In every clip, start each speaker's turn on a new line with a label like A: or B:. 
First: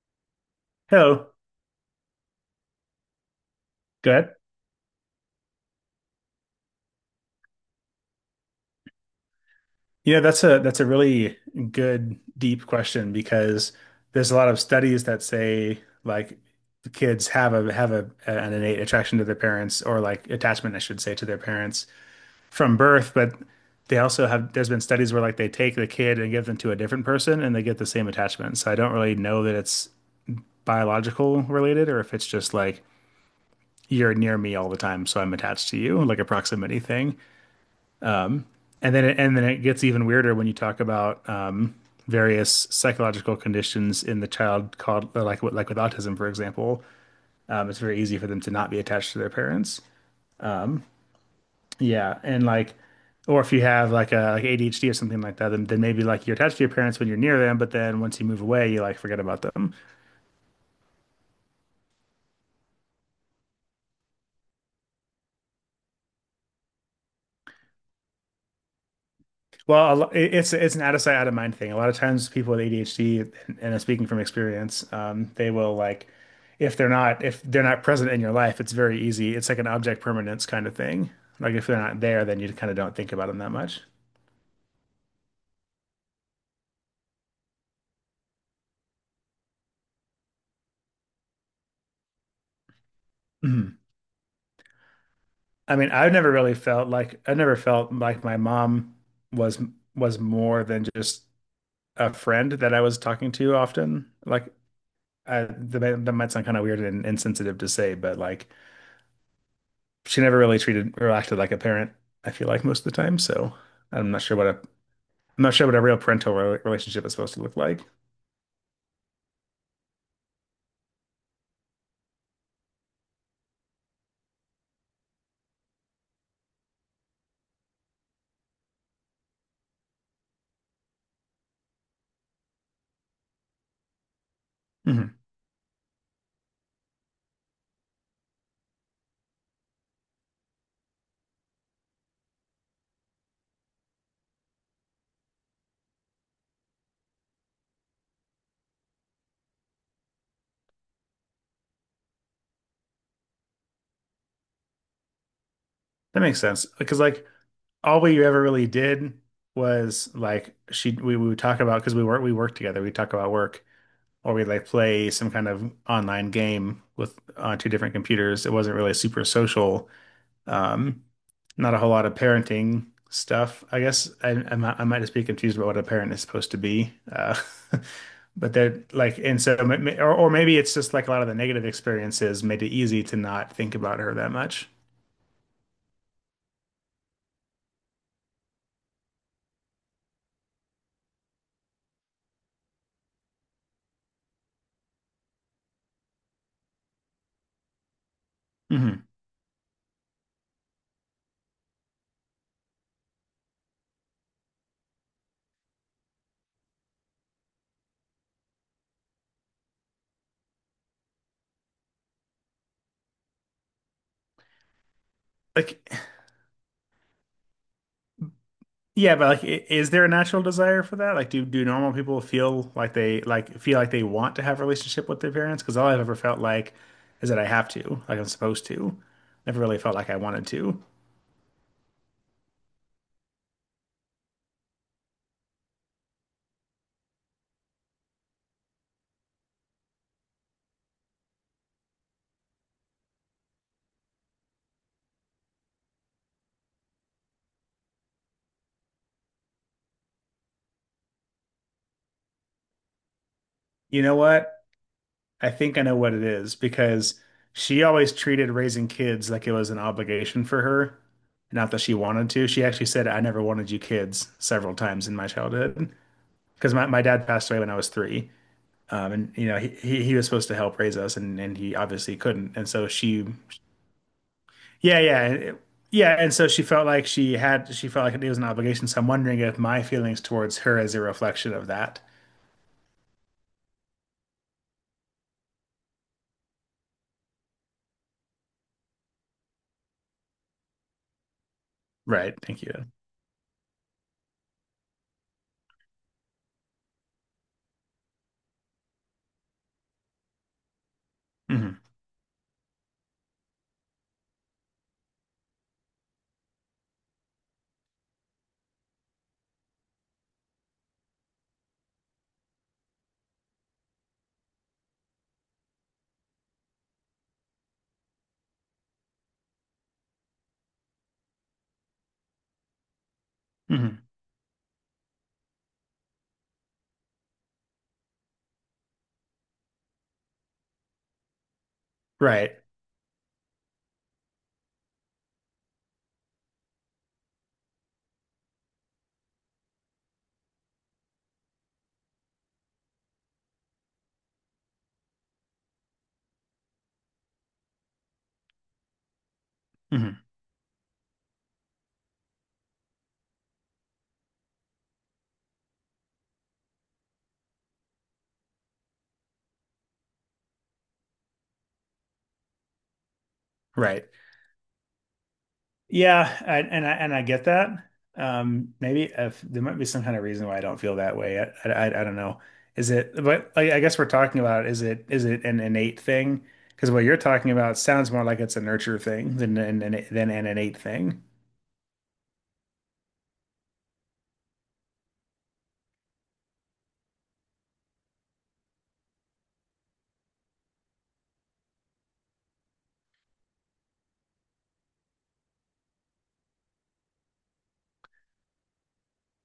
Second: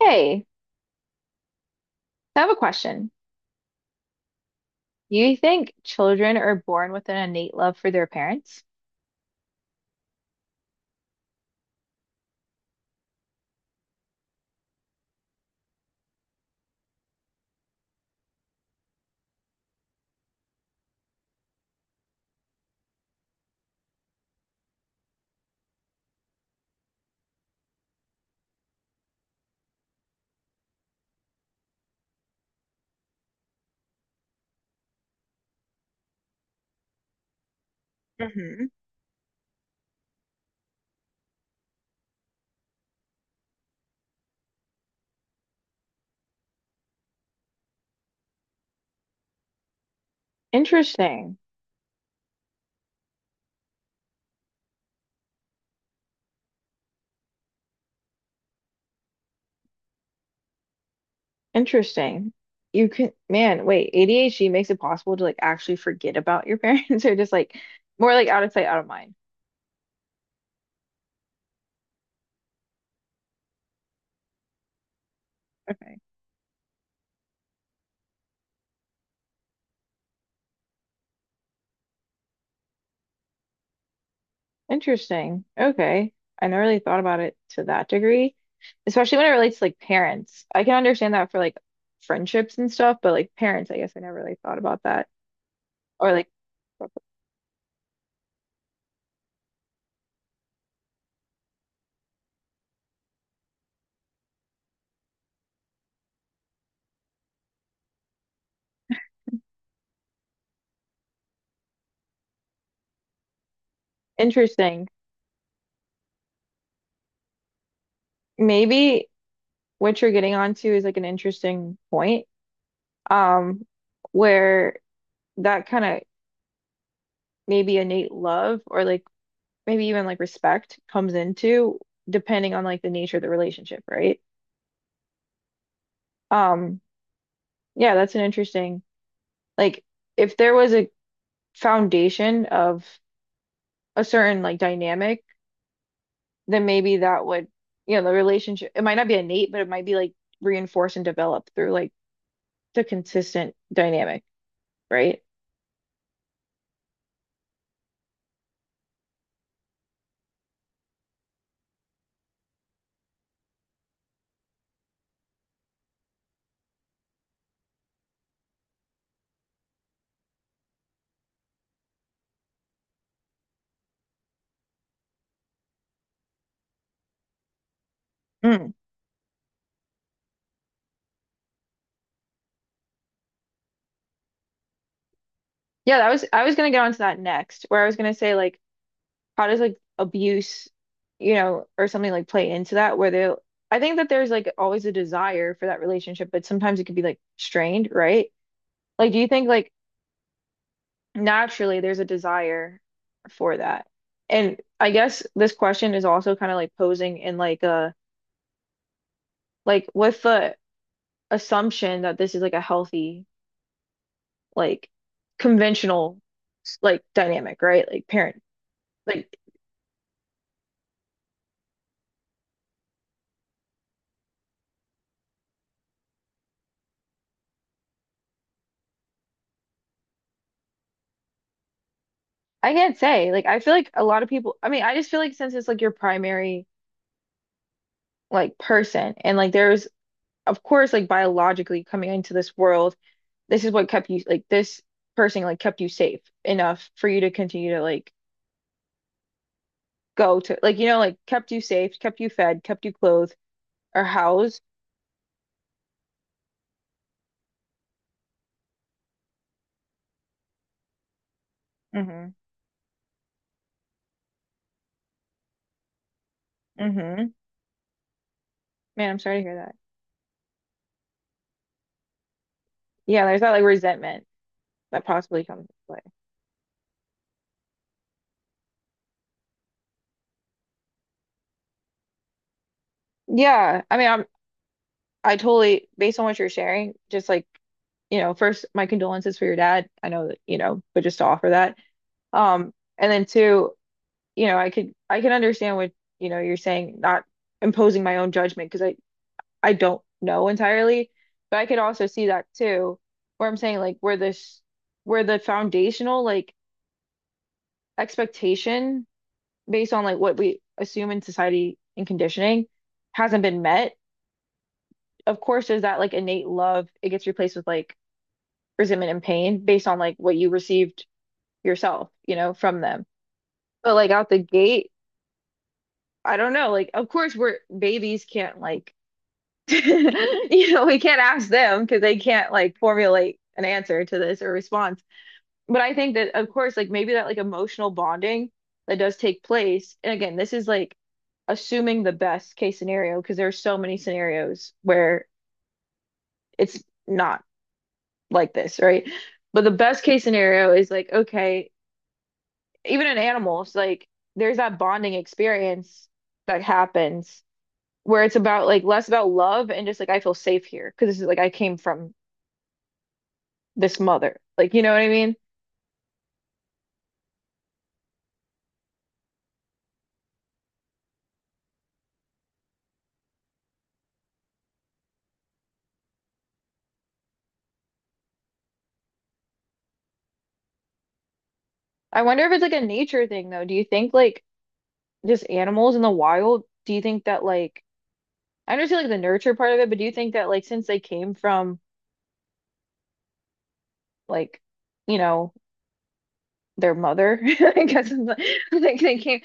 A: Hey,
B: Hello.
A: I have a question.
B: Go ahead.
A: Do you think children are born with an innate love for their parents?
B: That's a really good deep question because there's a lot of studies that say like the kids have a an innate attraction to their parents or like attachment, I should say, to their parents from birth, but they also have there's been studies where like they take the kid and give them to a different person and they get the same attachment. So I don't really know that it's biological related or if it's just like you're near me all the time, so I'm attached to you, like a proximity thing. And then it gets even weirder when you talk about various psychological conditions in the child called like with autism, for example. It's very easy for them to not be attached to their parents.
A: Interesting.
B: Yeah, and or if you have like ADHD or something like that, then maybe like you're attached to your parents when you're near them, but then once you move away, you like forget about them.
A: Interesting. You can, man, wait, ADHD makes it possible to like actually forget about your parents or just like more like out of sight, out of mind.
B: Well, it's an out of sight, out of mind thing. A lot of times, people with ADHD, and I'm speaking from experience, they will
A: Okay.
B: if they're not present in your life, it's very easy. It's like an object permanence kind of thing. Like if they're not there, then you kind of don't think about them that much.
A: Interesting. Okay. I never really thought about it to that degree, especially when it relates to like parents. I can understand that for like friendships and stuff, but like parents, I
B: Mhm.
A: guess I never really thought about that.
B: I mean,
A: Or
B: I've
A: like
B: never really felt like I never felt like my mom was was more than just a friend that I was talking to often. Like that might sound kind of weird and insensitive to say, but like, she never really treated or acted like a parent, I feel like most of the time. So I'm not sure what a
A: interesting.
B: I'm not sure what a real relationship is supposed to look like.
A: Maybe what you're getting onto is like an interesting point, um, where that kind of maybe innate love or like maybe even like respect comes into depending on like the nature of the relationship, right?
B: Hmm.
A: Um, yeah, that's an interesting like if there was a foundation of a certain like dynamic, then maybe that would, you know, the relationship it might not be innate, but it might be like reinforced and developed through like the consistent dynamic, right?
B: That makes sense because like all we ever really did was like we would talk about because we worked together. We talk about work or we like play some kind of online game with on two different computers. It wasn't really super social. Um, Not a whole lot of parenting stuff. I guess I might just be confused about what a parent is supposed to be. But
A: Mm.
B: they're and so, or maybe it's just like a lot of the negative experiences made it easy to not think about her that much.
A: Yeah, that was I was gonna get onto that next, where I was gonna say like how does like abuse, you know, or something like play into that where they I think that there's like always a desire for that relationship, but sometimes it could be like strained, right?
B: Hmm.
A: Like do you think like naturally there's a desire for that? And I guess this question is also kind of like posing in like a like with the assumption that this is like a healthy, like
B: Like,
A: conventional like dynamic, right? Like parent.
B: yeah, but
A: Like.
B: I- is there a natural desire for that? Like, do normal people feel like they want to have a relationship with their parents? Because all I've ever felt like is that I have to, like I'm supposed to. Never really felt like I wanted to.
A: I can't say. Like, I feel like a lot of people, I mean, I just feel like since it's like your primary like person and like there's of course like biologically coming into this world, this is what kept you like this person like kept you safe enough for you to continue to like go to like you know like kept you safe, kept you fed, kept you clothed
B: You
A: or
B: know what?
A: housed.
B: I think I know what it is because she always treated raising kids like it was an obligation for her, not that she
A: Mm-hmm.
B: wanted to. She actually said, I never wanted you kids several times in my childhood because my
A: Mm-hmm.
B: dad passed away when I was three.
A: Man, I'm
B: And
A: sorry to
B: you
A: hear
B: know,
A: that.
B: he was supposed to help raise us and he obviously couldn't. And so
A: Yeah,
B: she,
A: there's that like resentment
B: yeah,
A: that possibly comes into play.
B: yeah, and so she felt like it was an obligation. So I'm wondering if my feelings towards her is a reflection of that.
A: Yeah, I mean, I totally based on what you're sharing, just like you know, first, my condolences for your dad. I know that, you know, but just to offer that.
B: Right. Thank
A: Um,
B: you.
A: and then two, you know, I can understand what, you know, you're saying, not imposing my own judgment because I don't know entirely, but I could
B: Hmm.
A: also see that too, where I'm saying like where the foundational like expectation based on like what we assume in society and conditioning hasn't been met. Of course, there's that like innate love. It gets replaced with like resentment and pain based on like what you received yourself, you know, from them. But
B: Hmm.
A: like out the gate, I don't know. Like, of course, we're babies can't like, you know, we can't ask them because they can't
B: Right.
A: like formulate an answer to this or response. But I think that, of course, like maybe that like emotional bonding that does take place. And again, this is like assuming the best case scenario because there are so many scenarios where it's not like this, right? But the best
B: Hmm.
A: case scenario is like, okay, even in animals, like there's that bonding experience that happens where it's about like less about love and just like I feel safe here because this is like I came from this
B: Right.
A: mother. Like, you know what I mean?
B: Yeah, I, and I and I get that. Maybe if there might be some kind of reason why I don't feel that way. I don't know. Is it? But I guess we're talking about is it an innate thing? Because what you're talking about sounds more like it's a nurture thing than an innate thing.
A: I wonder if it's like a nature thing though. Do you think like just animals in the wild, do you think that like I understand like the nurture part of it, but do you think that like since they came from like, you know, their mother, I guess it's like they came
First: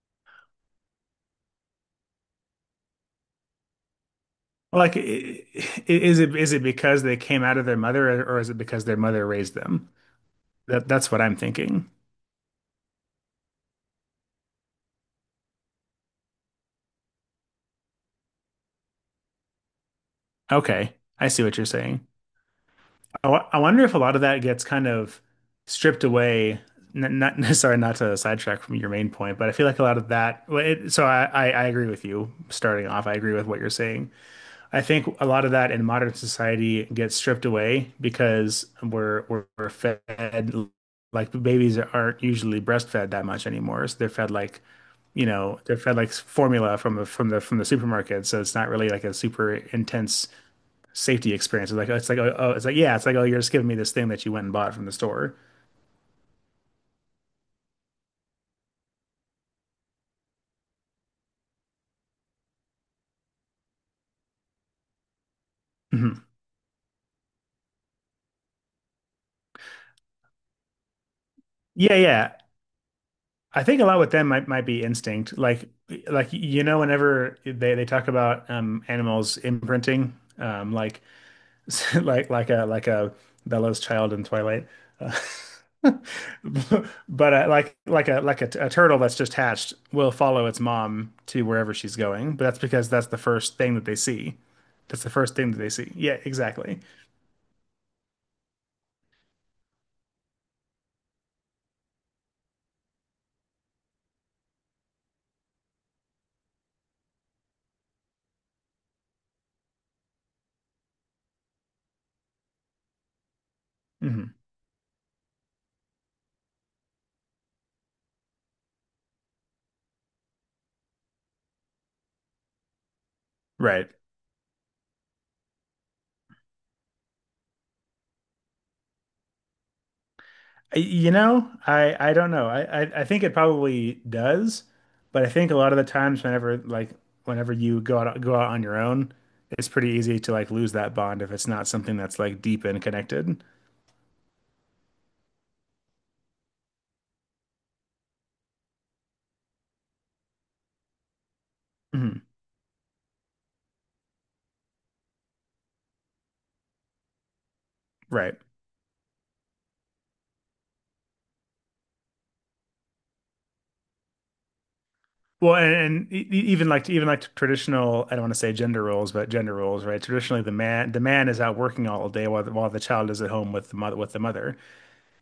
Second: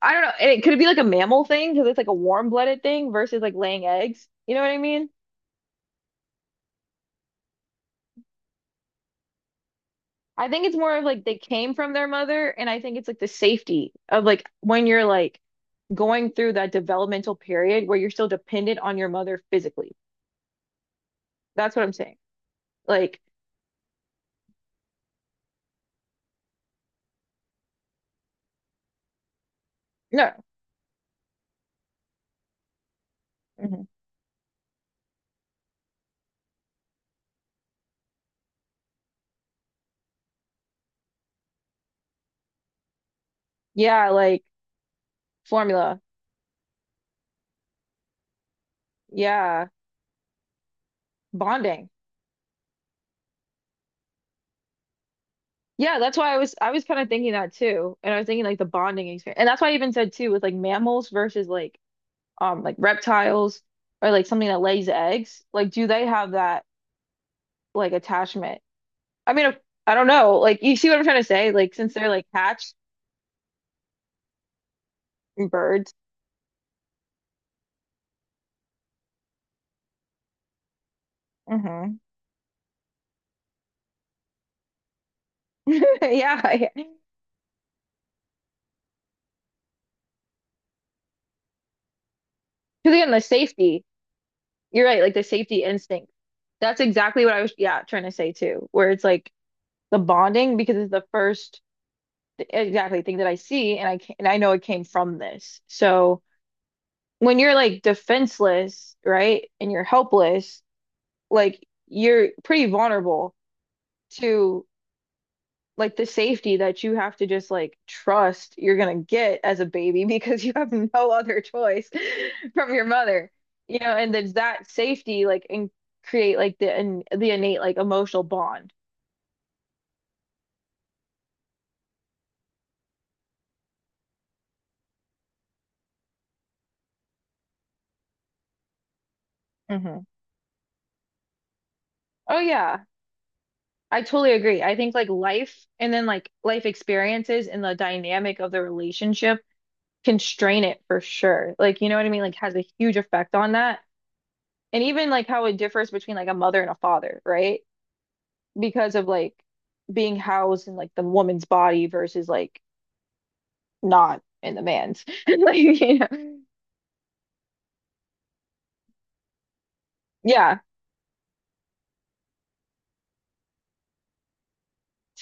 A: I don't know. And it be like a mammal thing because it's like a warm-blooded thing versus like laying eggs. You know what I
B: Like,
A: mean?
B: is it because they came out of their mother, or is it because their mother raised them?
A: I think it's
B: That
A: more of
B: that's what
A: like
B: I'm
A: they came
B: thinking.
A: from their mother, and I think it's like the safety of like when you're like going through that developmental period where you're still dependent on your mother physically.
B: Okay, I see what you're
A: That's what I'm
B: saying.
A: saying. Like,
B: I wonder if a lot of that gets kind of stripped away. N not Sorry, not to sidetrack from your main point, but I feel like a lot of
A: no.
B: that. I agree with you. Starting off, I agree with what you're
A: Mhm.
B: saying. I think a lot of that in modern society gets stripped away because we're fed like babies aren't usually breastfed that much anymore. So they're
A: Yeah,
B: fed
A: like
B: like you know they're fed
A: formula.
B: like formula from the supermarket. So it's not really like a super
A: Yeah,
B: intense safety experiences. Like
A: bonding.
B: it's like oh, oh it's like yeah, it's like oh you're just giving me this thing that you went and bought from the store.
A: Yeah, that's why I was kind of thinking that too. And I was thinking like the bonding experience. And that's why I even said too with like mammals versus like reptiles or like something that lays eggs, like do they
B: Hmm.
A: have that like attachment? I mean, I don't know. Like, you see what I'm trying to say? Like, since
B: Yeah,
A: they're like
B: yeah.
A: hatched
B: I think a lot with them might be instinct.
A: and birds,
B: Like you know whenever they talk about animals imprinting like
A: hmm
B: like like a Bella's child in Twilight. Uh,
A: yeah, yeah.
B: But a turtle that's just hatched will follow its mom to wherever she's going, but that's because
A: Because
B: that's
A: again,
B: the
A: the
B: first thing
A: safety.
B: that they see.
A: You're right.
B: That's the
A: Like the
B: first thing that
A: safety
B: they see.
A: instinct.
B: Yeah, exactly.
A: That's exactly what I was, yeah, trying to say too. Where it's like the bonding because it's the first exactly thing that I see, and I know it came from this. So when you're like defenseless, right, and you're helpless, like you're pretty vulnerable
B: Mhm.
A: to like the safety that you have to just like trust you're gonna get as a baby because you have no other choice from your mother, you
B: Right.
A: know, and there's that safety like and create like the innate like emotional bond.
B: You know, I don't know. I think it probably does, but I think a lot of the times whenever like whenever you go out on your own, it's pretty
A: Hmm.
B: easy to like lose that bond if it's not something that's
A: Oh
B: like deep and
A: yeah,
B: connected.
A: I totally agree. I think like life experiences and the dynamic of the relationship constrain it for sure. Like you know what I mean?
B: Mhm.
A: Like has a huge effect on that. And even like how it differs between like a mother and a father, right?
B: Right.
A: Because of like being housed in like the woman's body versus like not in the man's. Like,
B: Well,
A: you know.
B: even like traditional, I don't want to say gender roles, but gender roles, right? Traditionally,
A: Yeah,
B: the man is out working all day while while the child is at home with the mother with the mother.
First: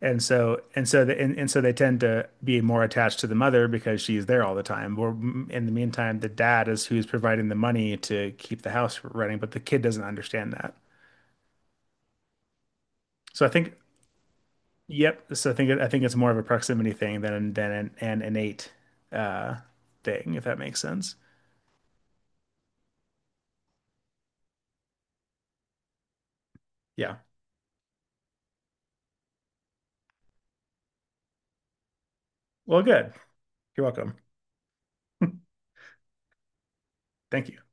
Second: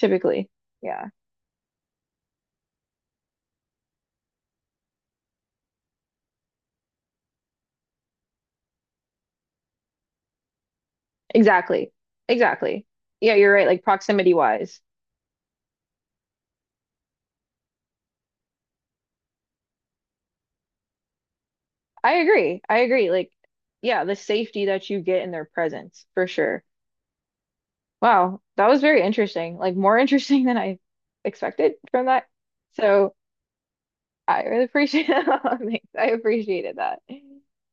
B: And so
A: Yeah.
B: and so they tend to be more attached to the mother because she's there all the time. Or in the meantime, the dad is who's providing the money to keep the house running, but the kid doesn't understand that.
A: Exactly. Exactly. Yeah,
B: So I
A: you're right.
B: think
A: Like proximity wise.
B: yep. So I think it's more of a proximity thing than an innate uh, thing, if that makes sense.
A: I agree. I agree. Like, yeah, the safety that you get in their presence for sure.
B: Yeah.
A: Wow, that was very interesting. Like more interesting than I expected from that.
B: Well, good.
A: So
B: You're welcome.
A: I really appreciate that. Thanks. I appreciated that.
B: Thank you.